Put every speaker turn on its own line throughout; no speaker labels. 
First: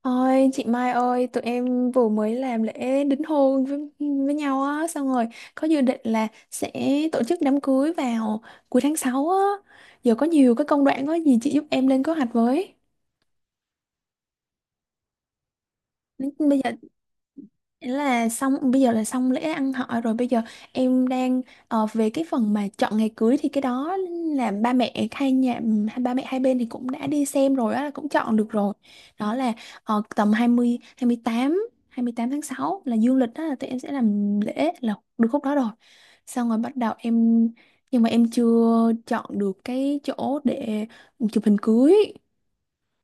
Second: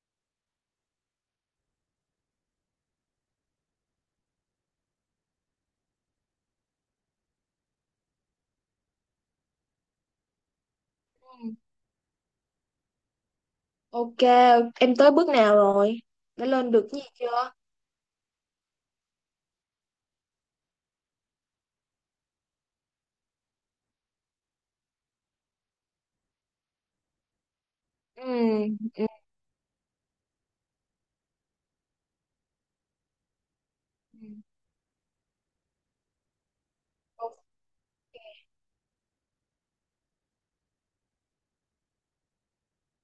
Ôi chị Mai ơi, tụi em vừa mới làm lễ đính hôn với nhau á, xong rồi có dự định là sẽ tổ chức đám cưới vào cuối tháng 6 á. Giờ có nhiều cái công đoạn có gì chị
Ừ,
giúp em lên kế hoạch với.
ok, em tới bước nào rồi? Đã
Bây
lên
giờ
được cái gì chưa?
ý là xong, bây giờ là xong lễ ăn hỏi rồi, bây giờ em đang về cái phần mà chọn ngày cưới thì cái đó là ba mẹ hai nhà, ba mẹ hai bên thì cũng đã đi xem rồi á, cũng
Ừ,
chọn được rồi.
ừ.
Đó là tầm hai mươi tám, 28 tháng 6 là dương lịch, đó là tụi em sẽ
Ừ.
làm lễ là được khúc đó rồi. Xong rồi bắt đầu em, nhưng mà em chưa chọn được cái chỗ để chụp hình cưới.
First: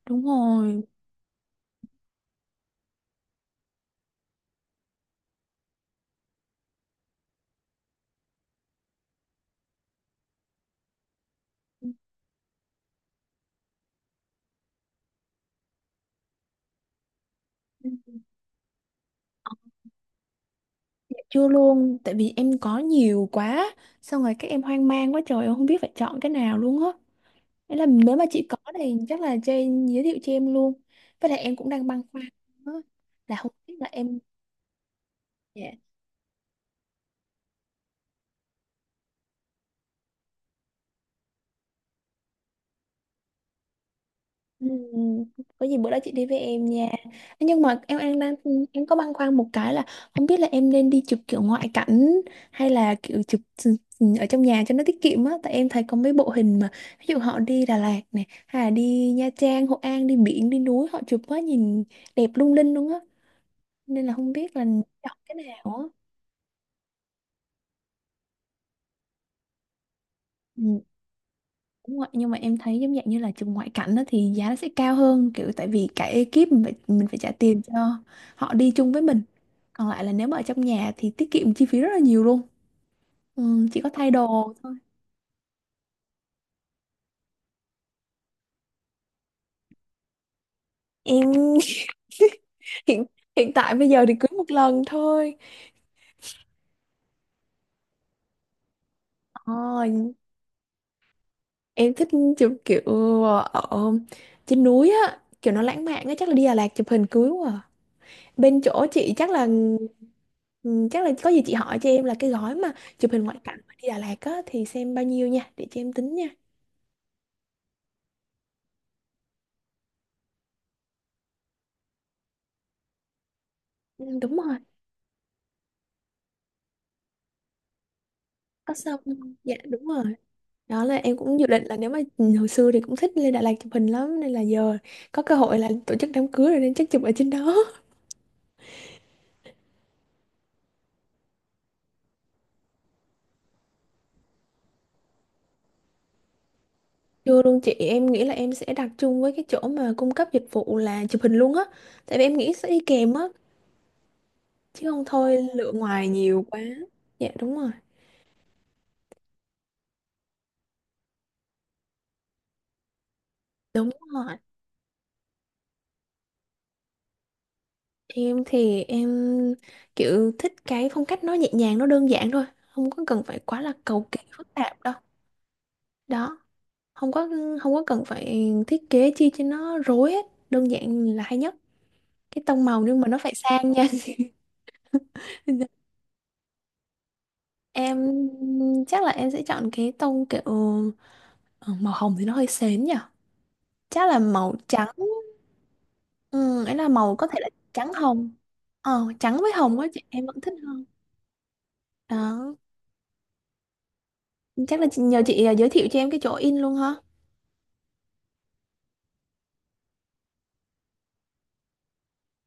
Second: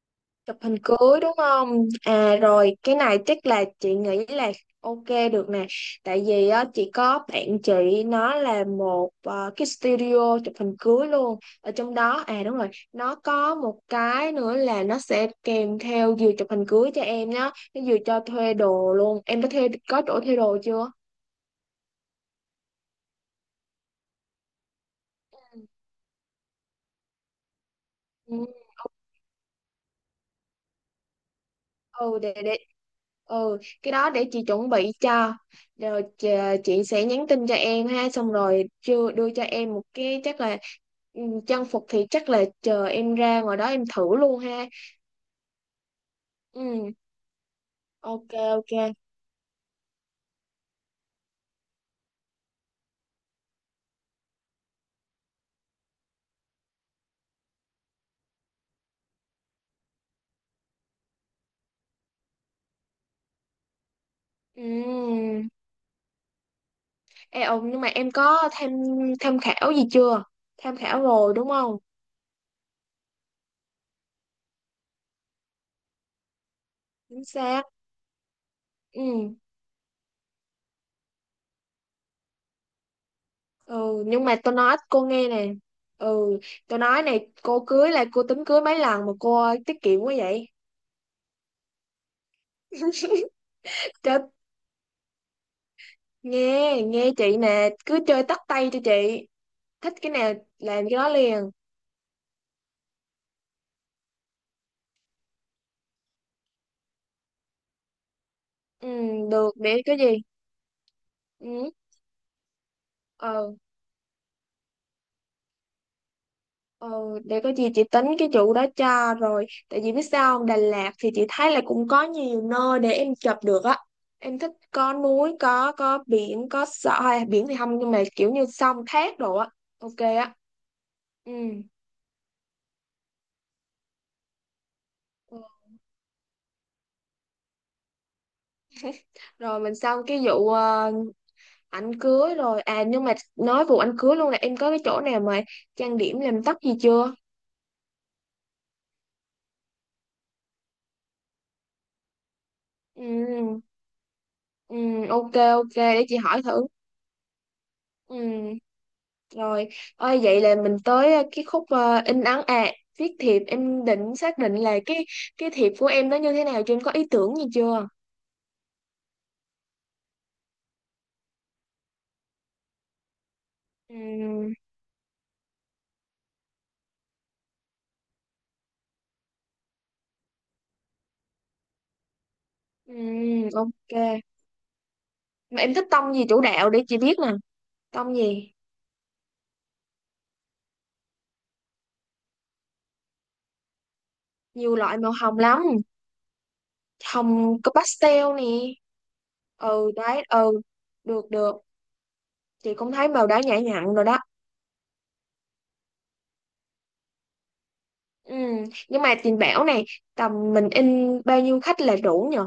Đúng
Chụp hình
rồi.
cưới đúng không? À rồi, cái này chắc là chị nghĩ là ok, được nè. Tại vì á, chị có bạn chị nó là một cái studio chụp hình cưới luôn. Ở trong đó, à đúng rồi, nó có một cái nữa là nó sẽ kèm theo vừa chụp hình cưới cho em nhá. Nó vừa cho thuê đồ luôn. Em đã thuê, có chỗ thuê đồ chưa?
Dạ chưa luôn, tại vì em có nhiều quá, xong rồi các em hoang mang quá trời, em không biết phải chọn cái nào luôn á. Thế là nếu mà
Ừ.
chị có thì chắc là Jane giới thiệu cho em luôn. Với lại em cũng đang băn
ừ
khoăn
để để
á, là không
ừ
biết là
cái đó
em,
để chị chuẩn bị cho.
dạ,
Rồi chị sẽ nhắn tin cho em ha, xong rồi chưa đưa cho em một cái chắc là ừ, trang phục thì chắc là chờ em ra ngoài đó em thử luôn ha.
ừ, có gì bữa đó chị đi với em nha.
Ừ,
Nhưng mà em
ok,
đang,
ok,
em có băn khoăn một cái là không biết là em nên đi chụp kiểu ngoại cảnh hay là kiểu chụp ở trong nhà cho nó tiết kiệm á, tại em thấy có mấy bộ hình mà ví dụ họ đi Đà Lạt này hay là đi Nha Trang, Hội An, đi biển đi núi họ chụp á, nhìn đẹp lung linh luôn á. Nên là không biết là chọn
ừ.
cái nào á.
Ê, ừ, nhưng mà em có tham tham khảo gì chưa? Tham
Ừ.
khảo rồi đúng không?
Đúng rồi, nhưng mà em thấy giống dạng như là trường ngoại cảnh đó thì giá nó sẽ cao hơn, kiểu tại vì cả ekip mình phải
Chính
trả tiền
xác.
cho họ đi chung với mình.
Ừ,
Còn lại là nếu mà ở trong nhà thì tiết kiệm chi phí rất là nhiều luôn, ừ, chỉ có
ừ,
thay
nhưng mà
đồ
tôi
thôi.
nói cô nghe nè, ừ, tôi nói này, cô cưới là cô tính cưới mấy lần mà cô tiết kiệm quá vậy?
Em hiện hiện tại bây giờ thì
Chết.
cưới một lần thôi.
Nghe nghe chị nè, cứ chơi tắt tay cho chị,
Ờ,
thích cái nào làm cái đó liền.
em thích chụp kiểu ở trên núi á, kiểu nó lãng mạn á, chắc là đi Đà Lạt chụp hình cưới quá. Bên chỗ
Ừ,
chị chắc là
được, để có gì
ừ, chắc là có gì chị
ừ,
hỏi cho em là cái gói mà chụp hình ngoại
ờ,
cảnh mà đi Đà Lạt á thì xem bao nhiêu nha để cho em tính nha.
ờ, để có gì chị tính cái chủ đó cho. Rồi tại vì biết sao không, Đà Lạt thì chị thấy là cũng có nhiều nơi để em chụp được á.
Ừ, đúng
Em thích
rồi.
có núi, có biển, có sợ à, biển thì không nhưng mà kiểu như
Có
sông
xong.
thác đồ á.
Dạ đúng
Ok
rồi.
á.
Đó là em
Ừ,
cũng dự định là nếu mà hồi xưa thì cũng thích lên Đà Lạt chụp hình lắm nên là giờ có cơ hội là tổ chức đám cưới rồi nên chắc chụp ở trên đó.
rồi mình xong cái vụ ảnh cưới rồi, à nhưng mà nói vụ ảnh cưới luôn, là em có cái chỗ nào mà trang điểm làm tóc gì chưa?
Chưa luôn chị, em nghĩ là em sẽ đặt chung với cái chỗ mà cung cấp dịch vụ là chụp hình luôn á, tại vì em nghĩ sẽ đi kèm á,
Ừ, ừ,
chứ không
ok,
thôi
ok,
lựa
để
ngoài
chị hỏi
nhiều quá.
thử.
Dạ đúng rồi.
Ừ, rồi, ơi vậy là mình tới cái khúc in ấn à, viết thiệp, em
Đúng
định
rồi.
xác định là cái thiệp của em nó như thế nào, chứ em có ý tưởng gì chưa?
Em thì em kiểu thích cái phong cách nó nhẹ nhàng, nó đơn giản thôi, không có cần phải quá là cầu kỳ
Ừ,
phức tạp đâu. Đó, không có không có cần phải thiết kế chi cho nó rối hết, đơn giản là hay nhất. Cái tông màu
ừ,
nhưng mà nó phải sang nha.
ok, mà em thích tông gì chủ đạo để chị biết nè?
Em
Tông gì?
chắc là em sẽ chọn cái tông kiểu ờ, màu hồng thì nó hơi sến nhỉ. Chắc là màu
Nhiều
trắng.
loại màu hồng lắm,
Ừ, ấy là màu có thể là
hồng có
trắng
pastel
hồng.
nè.
Ờ, trắng với hồng á
Ừ
chị,
đấy,
em vẫn thích
ừ,
hơn.
được được,
Đó,
chị cũng thấy màu đỏ nhã nhặn rồi đó.
nhờ chị giới thiệu cho em cái chỗ in luôn ha.
Ừ. Nhưng mà chị bảo này, tầm mình in bao nhiêu khách là đủ nhờ?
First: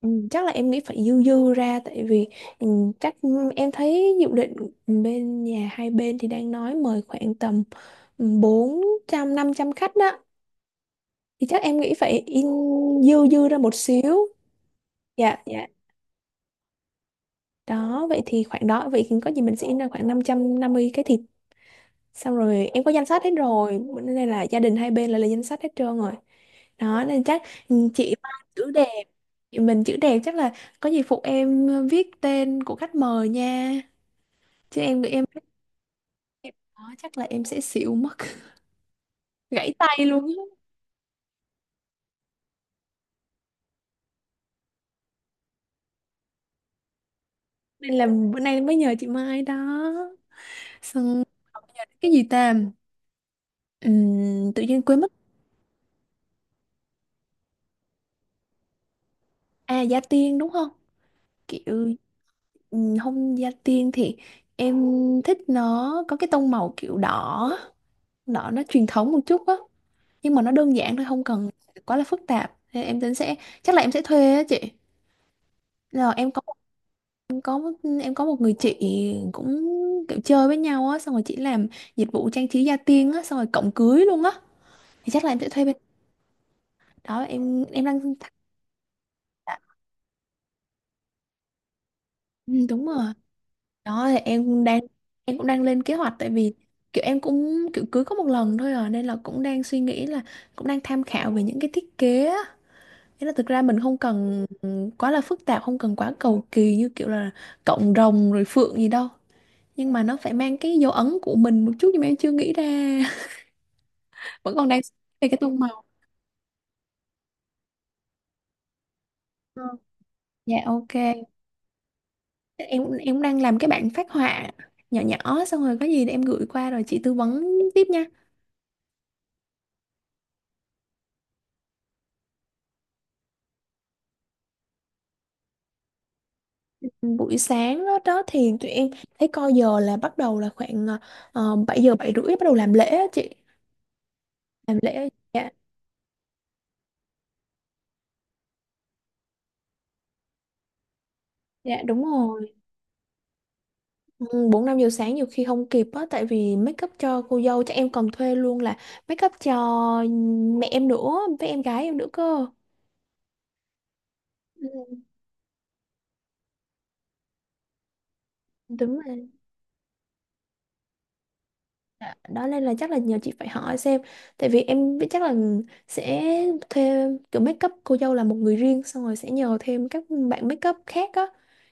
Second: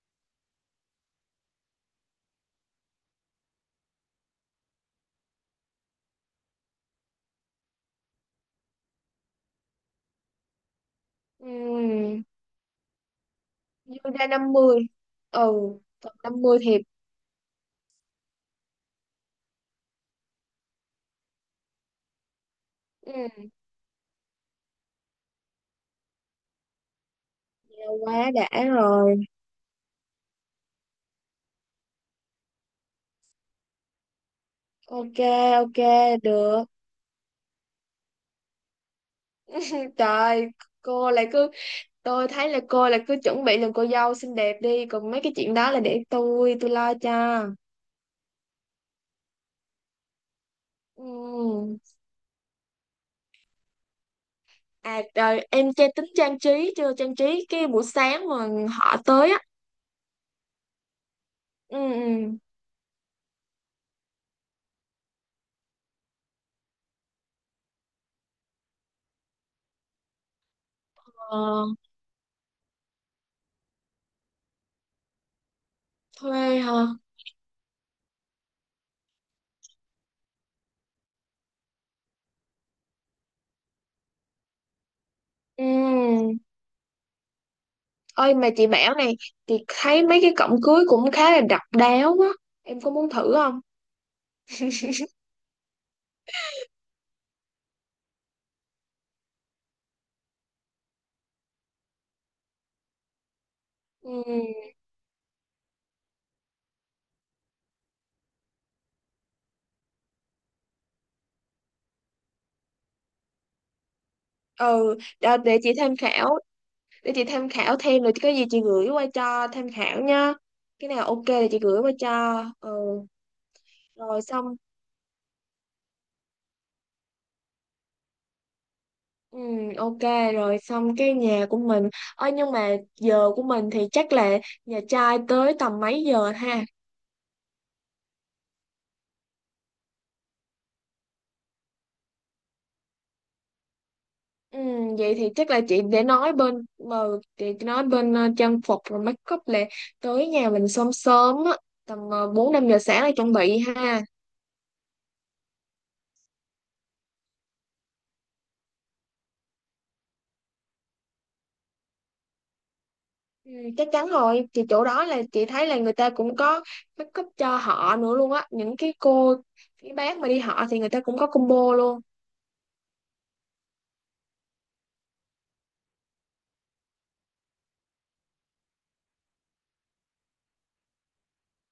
Ừ, chắc là em nghĩ phải dư dư ra tại vì ừ, chắc em thấy dự định bên nhà hai bên thì đang nói mời khoảng tầm 400 500 khách đó, thì
Ừ.
chắc em nghĩ phải in dư dư ra một
Dư
xíu.
ra 50.
Dạ
Ừ,
dạ.
tầm 50 thiệp.
Đó vậy thì khoảng đó, vậy có gì mình sẽ in ra khoảng năm 550 cái thịt, xong rồi em có danh sách hết
Ừ.
rồi, bữa nay là gia đình hai bên là lên danh sách hết trơn rồi. Đó nên chắc ừ, chị
Quá
Mai
đã
chữ đẹp,
rồi.
chị mình chữ đẹp chắc là có gì phụ em viết tên của khách mời nha, chứ em
Ok,
em thấy
ok,
em
được.
đó chắc là em sẽ xỉu mất, gãy tay luôn
Trời,
á.
cô lại cứ, tôi thấy là cô lại cứ chuẩn bị làm cô dâu xinh đẹp đi, còn mấy cái chuyện đó là để tôi lo cho.
Nên là bữa nay mới nhờ chị Mai đó. Xong còn
Ừ.
bây, cái gì ta. Tự nhiên quên
À
mất.
rồi em chơi tính trang trí chưa, trang trí cái buổi sáng mà họ tới á.
À, gia tiên đúng không,
Ừ,
kiểu
ừ.
không gia tiên thì em thích nó có cái tông màu kiểu đỏ, đỏ nó truyền thống một chút á, nhưng mà nó đơn giản thôi không
Ờ,
cần quá là phức tạp. Thế em tính sẽ chắc là em sẽ thuê á chị, là em có.
thuê hả?
Em có một, em có một người chị cũng kiểu chơi với nhau á, xong rồi chị làm dịch vụ trang trí gia tiên á xong rồi cộng cưới luôn á, thì chắc là em sẽ
Ừ.
thuê bên đó. Em đang
Ơi mà chị bảo này, chị thấy mấy cái cổng cưới cũng khá là độc đáo á.
ừ,
Em
đúng
có
rồi.
muốn thử không?
Đó thì em đang em cũng đang lên kế hoạch, tại vì kiểu em cũng kiểu cưới có một lần thôi à, nên là cũng đang suy nghĩ là cũng đang tham khảo về những cái thiết kế á. Thế là thực ra mình không
Ừ.
cần quá là phức tạp, không cần quá cầu kỳ như kiểu là cộng rồng rồi phượng gì đâu, nhưng mà nó phải mang cái dấu ấn của mình một chút nhưng mà em chưa nghĩ ra, vẫn còn đang
Ừ,
về
đó,
cái tô
để chị
màu.
tham khảo, để chị tham khảo thêm rồi có gì chị gửi qua cho
Ờ,
tham khảo nha.
dạ
Cái
ok.
nào ok thì chị gửi qua cho. Ừ,
Em cũng đang làm cái bản phác
rồi
họa
xong.
nhỏ nhỏ, xong rồi có gì để em gửi qua rồi chị tư vấn tiếp nha.
Ừ, ok, rồi xong cái nhà của mình. Ơi nhưng mà giờ của mình thì chắc là nhà trai tới tầm mấy giờ ha?
Buổi sáng đó, đó thì tụi em thấy coi giờ là bắt đầu là khoảng 7 giờ 7 rưỡi bắt đầu làm lễ á chị,
Ừ,
làm lễ.
vậy thì
Dạ
chắc là chị nói bên trang phục rồi make up là tới nhà mình sớm sớm á,
dạ
tầm
đúng
bốn
rồi.
năm giờ sáng là chuẩn bị ha.
Ừ, 4 5 giờ sáng nhiều khi không kịp á, tại vì make up cho cô dâu chắc em còn thuê luôn là make up cho mẹ em nữa, với em gái em nữa cơ.
Ừ, chắc chắn rồi thì
Ừ,
chỗ đó là chị thấy là người ta cũng có make up cho họ nữa luôn á, những cái
đúng rồi.
cô cái bác mà đi họ thì người ta cũng có combo luôn.
Dạ, đó nên là chắc là nhờ chị phải hỏi xem, tại vì em biết chắc là sẽ thêm kiểu make up cô dâu là một người riêng, xong rồi sẽ nhờ thêm các bạn make up khác á,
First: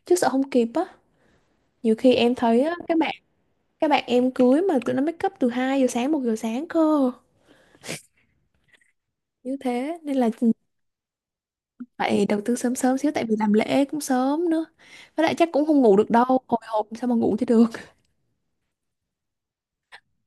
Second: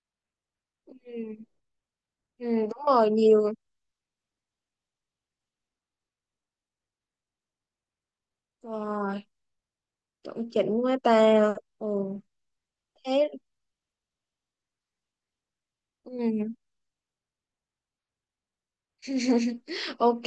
chứ sợ không kịp á.
Ừ,
Nhiều khi em
ừ
thấy á,
đúng rồi, nhiều
các bạn em cưới mà tụi nó make up từ 2 giờ sáng, 1 giờ sáng cơ.
rồi,
Như thế nên là
chuẩn chỉnh quá ta. Ừ,
phải đầu tư sớm sớm xíu tại
thế.
vì làm lễ cũng sớm nữa, với lại chắc cũng không ngủ được đâu,
Ừ.
hồi hộp sao mà ngủ cho được.
Ok,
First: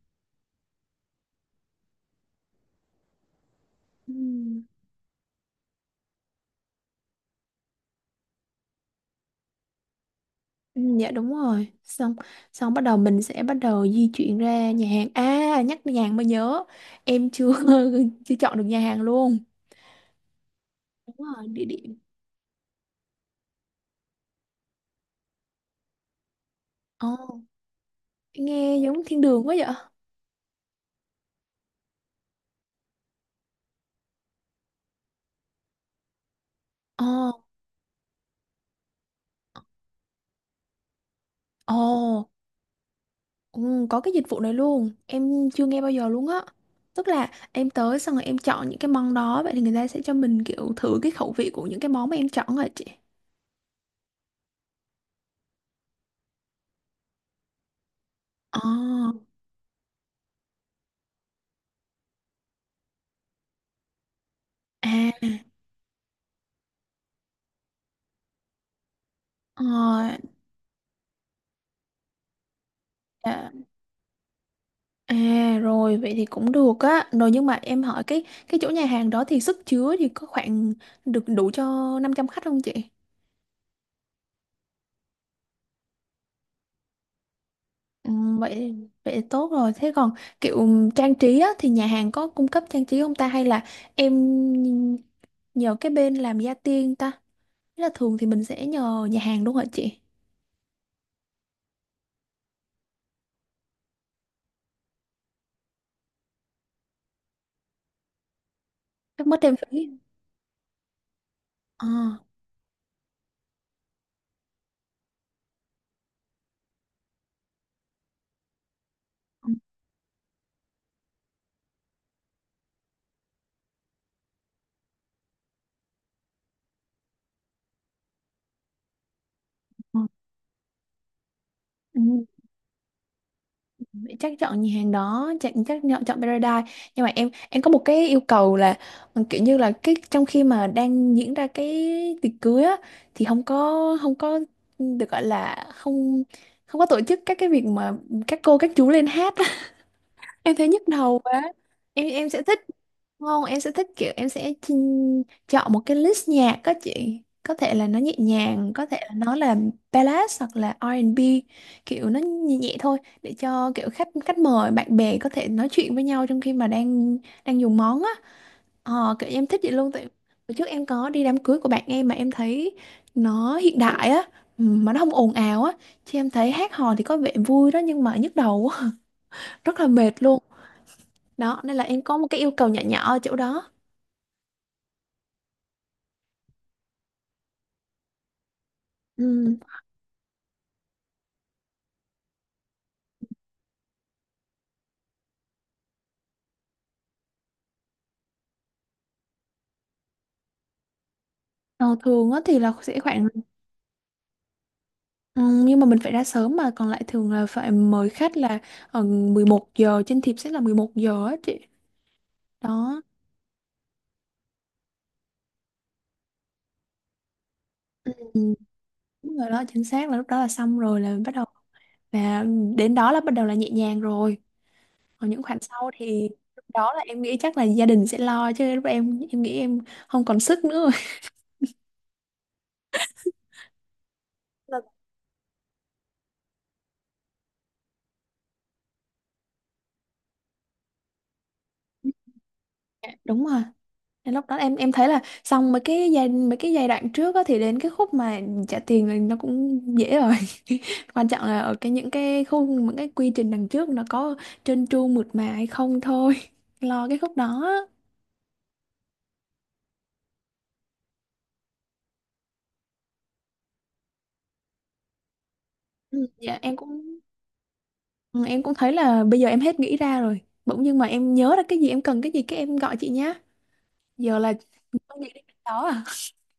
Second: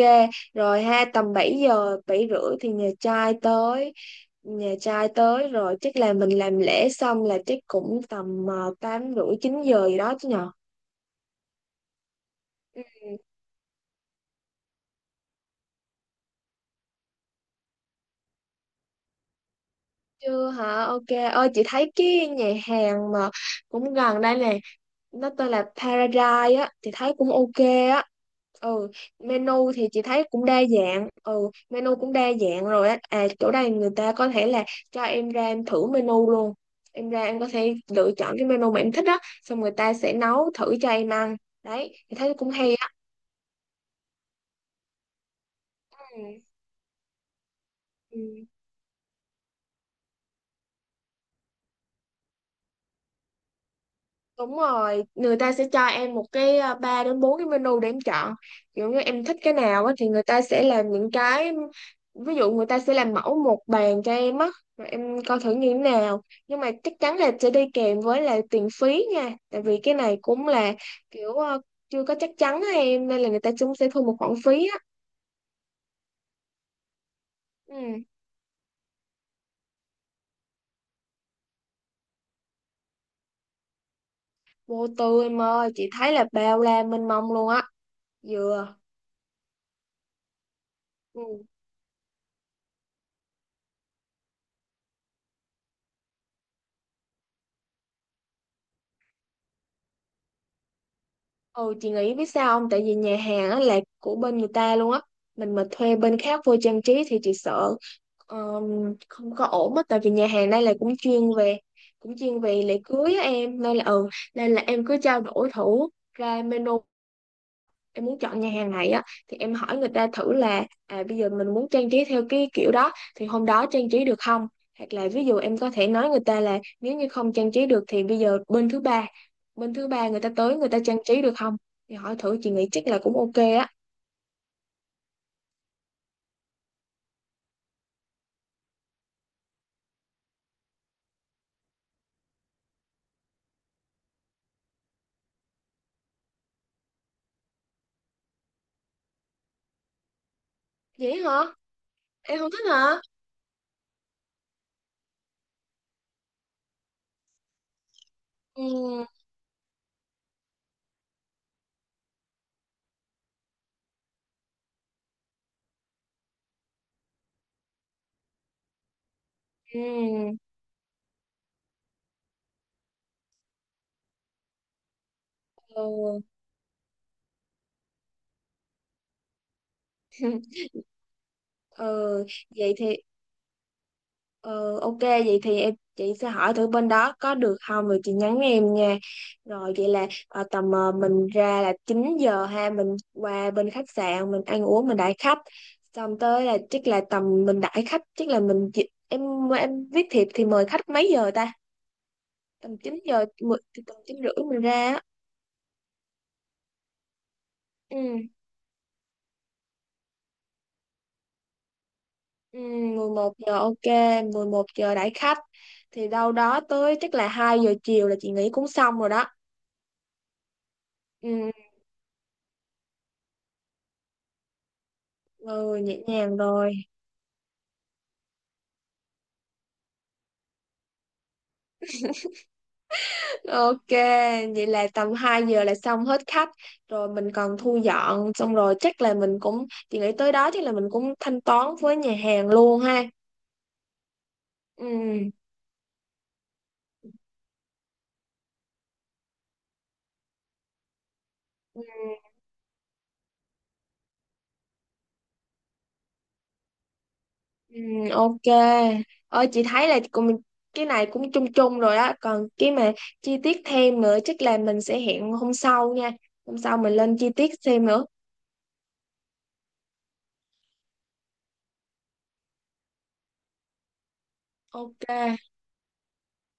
rồi ha, tầm 7 giờ, 7 rưỡi thì nhà trai tới.
Ừ.
Nhà trai tới rồi chắc là mình làm lễ xong là chắc cũng tầm 8 rưỡi 9 giờ gì đó chứ nhờ.
Ừ, dạ đúng rồi. Xong, xong bắt
Ừ,
đầu mình sẽ bắt đầu di chuyển ra nhà hàng, à nhắc nhà hàng mới nhớ, em chưa chưa chọn được nhà hàng luôn.
chưa hả?
Đúng
Ok.
rồi,
Ơi chị
địa
thấy
điểm.
cái nhà hàng mà cũng gần đây nè, nó tên là Paradise á thì thấy
Ồ,
cũng ok á.
nghe
Ừ,
giống thiên đường quá
menu
vậy.
thì chị thấy cũng đa dạng, ừ menu cũng đa dạng rồi á. À chỗ đây người ta có thể là cho em ra em thử menu luôn, em ra em
Ồ.
có thể lựa chọn cái menu mà em thích á xong người ta sẽ nấu thử cho em ăn.
Ồ.
Đấy thì thấy cũng hay á.
Ừ, có cái dịch vụ này luôn em chưa nghe bao giờ luôn á,
Ừ.
tức là em tới xong rồi em
Ừ.
chọn những cái món đó, vậy thì người ta sẽ cho mình kiểu thử cái khẩu vị của những cái món mà em chọn rồi chị.
Đúng rồi, người ta sẽ cho em một cái à, ba đến bốn cái menu để em chọn.
Ồ.
Kiểu như em thích cái nào á thì người ta sẽ làm những cái, ví dụ người ta sẽ làm mẫu một bàn cho em á, rồi em
À.
coi thử như thế nào. Nhưng mà chắc chắn là sẽ đi kèm với là tiền phí nha. Tại
Ờ,
vì cái này cũng là kiểu à, chưa có chắc chắn á em, nên là người
dạ.
ta cũng sẽ thu một khoản phí á.
À rồi vậy thì cũng được á. Rồi nhưng mà em
Ừ,
hỏi cái chỗ nhà hàng đó thì sức chứa thì có khoảng được đủ cho 500 khách không chị?
vô tư em ơi, chị thấy là bao la mênh mông luôn á.
Ừ, vậy
Dừa.
vậy tốt rồi. Thế còn kiểu trang trí
Ừ.
á thì nhà hàng có cung cấp trang trí không ta hay là em nhờ cái bên làm gia tiên ta? Thế là thường thì mình sẽ nhờ nhà hàng đúng không hả chị?
Ừ chị nghĩ biết sao không? Tại vì nhà hàng á là của bên người ta luôn á. Mình mà thuê bên khác vô trang trí thì chị sợ
Chắc
không
mất
có
thêm
ổn á.
phí.
Tại vì nhà hàng đây là cũng
À.
chuyên về lễ cưới á em. Nên là ừ, nên là em cứ trao đổi thử ra menu, em muốn chọn nhà hàng này á thì
Ừ,
em hỏi người ta thử là à, bây giờ mình muốn trang trí theo cái kiểu đó thì hôm đó trang trí được không, hoặc là ví dụ em có thể nói người ta là nếu như không trang trí được thì bây giờ bên thứ
ừ.
ba người ta tới người ta trang trí được không. Thì
Ừ.
hỏi thử chị nghĩ chắc là cũng ok á.
Chắc chọn nhà hàng đó, chắc chắc chọn chọn Paradise, nhưng mà em có một cái yêu cầu là ừ, kiểu như là cái trong khi mà đang diễn ra cái tiệc cưới á thì không có không có được gọi là không không có tổ chức các cái việc mà các cô các chú lên hát, em thấy nhức đầu
Vậy hả,
quá. Em
em
sẽ
không
thích,
thích hả?
không em sẽ thích kiểu em sẽ chọn một cái list nhạc các chị, có thể là nó nhẹ nhàng, có thể
Ừ,
là nó là ballad hoặc là R&B, kiểu nó nhẹ nhẹ thôi để cho kiểu khách khách mời bạn bè có thể nói chuyện với nhau trong khi mà đang đang dùng món á. Ờ kiểu em thích vậy luôn tại
ừ,
hồi trước em có đi đám cưới của bạn em mà em thấy nó hiện đại á, ừ, mà nó không ồn ào á, chứ
ừ.
em thấy hát hò thì có vẻ vui đó nhưng mà nhức đầu á, rất là mệt luôn. Đó nên là em có
Ừ.
một cái yêu cầu
Vậy
nhỏ
thì
nhỏ ở chỗ đó.
Ờ, ok vậy thì chị sẽ hỏi thử bên đó có được không rồi chị nhắn em nha.
Ừ.
Rồi vậy là tầm mình ra là 9 giờ ha, mình qua bên khách sạn mình ăn uống mình đãi khách, xong tới là chắc là tầm mình đãi khách chắc là mình em viết thiệp thì mời khách mấy giờ ta?
Ờ, thường á thì
tầm
là sẽ
9 giờ
khoảng
mười- Tầm 9 rưỡi mình ra á.
ừ, nhưng mà mình phải ra sớm mà còn lại thường là phải mời
Ừ,
khách là ở 11 giờ, trên thiệp sẽ là 11 giờ á chị.
ừ,
Đó.
11 giờ ok, 11 giờ đãi khách thì đâu đó tới chắc là 2 giờ chiều
Ừ.
là chị nghĩ cũng xong rồi đó.
Đúng rồi đó, chính xác là lúc đó là xong rồi là bắt đầu,
Ừ,
là đến đó là bắt đầu là nhẹ nhàng rồi, còn những khoản
ừ
sau
nhẹ
thì
nhàng
lúc
rồi.
đó là em nghĩ chắc là gia đình sẽ lo, chứ lúc em nghĩ em không còn sức nữa.
Ok, vậy
Rồi.
là tầm 2 giờ là xong hết khách, rồi mình còn thu dọn xong rồi chắc là mình cũng, chị nghĩ tới đó chắc là mình cũng thanh toán với nhà hàng luôn ha.
Đúng rồi. Nên lúc đó em
Ừ.
em thấy là xong mấy cái giai đoạn trước á, thì đến cái khúc mà trả tiền là nó cũng dễ rồi, quan trọng là ở
Ừ.
cái những cái khung những cái quy trình đằng trước nó có trơn tru mượt mà hay không thôi. Lo cái khúc đó.
Ừ, ok. Ơi chị thấy là cũng, cái này cũng chung chung rồi á, còn cái mà chi tiết thêm nữa chắc là mình sẽ hẹn hôm sau nha.
Ừ.
Hôm
Dạ em
sau mình
cũng
lên chi tiết thêm nữa.
ừ, em cũng thấy là bây giờ em hết nghĩ ra rồi, bỗng nhưng mà em nhớ ra cái gì em cần cái gì cái em gọi chị nhá. Giờ là
Ok.
có nghĩ đến cái đó à.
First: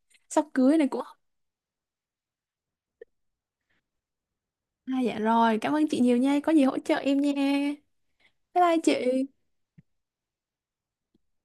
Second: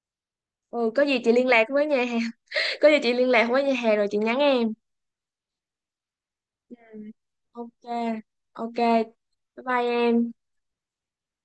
Sắp cưới này
Ừ
cũng
có gì chị liên lạc với nhà hàng. Có gì chị liên lạc với nhà hàng rồi chị nhắn em.
à, dạ rồi cảm ơn chị nhiều nha, có gì
Ừ.
hỗ trợ em nha.
Ok,
Bye
ok.
bye chị.
Bye bye em.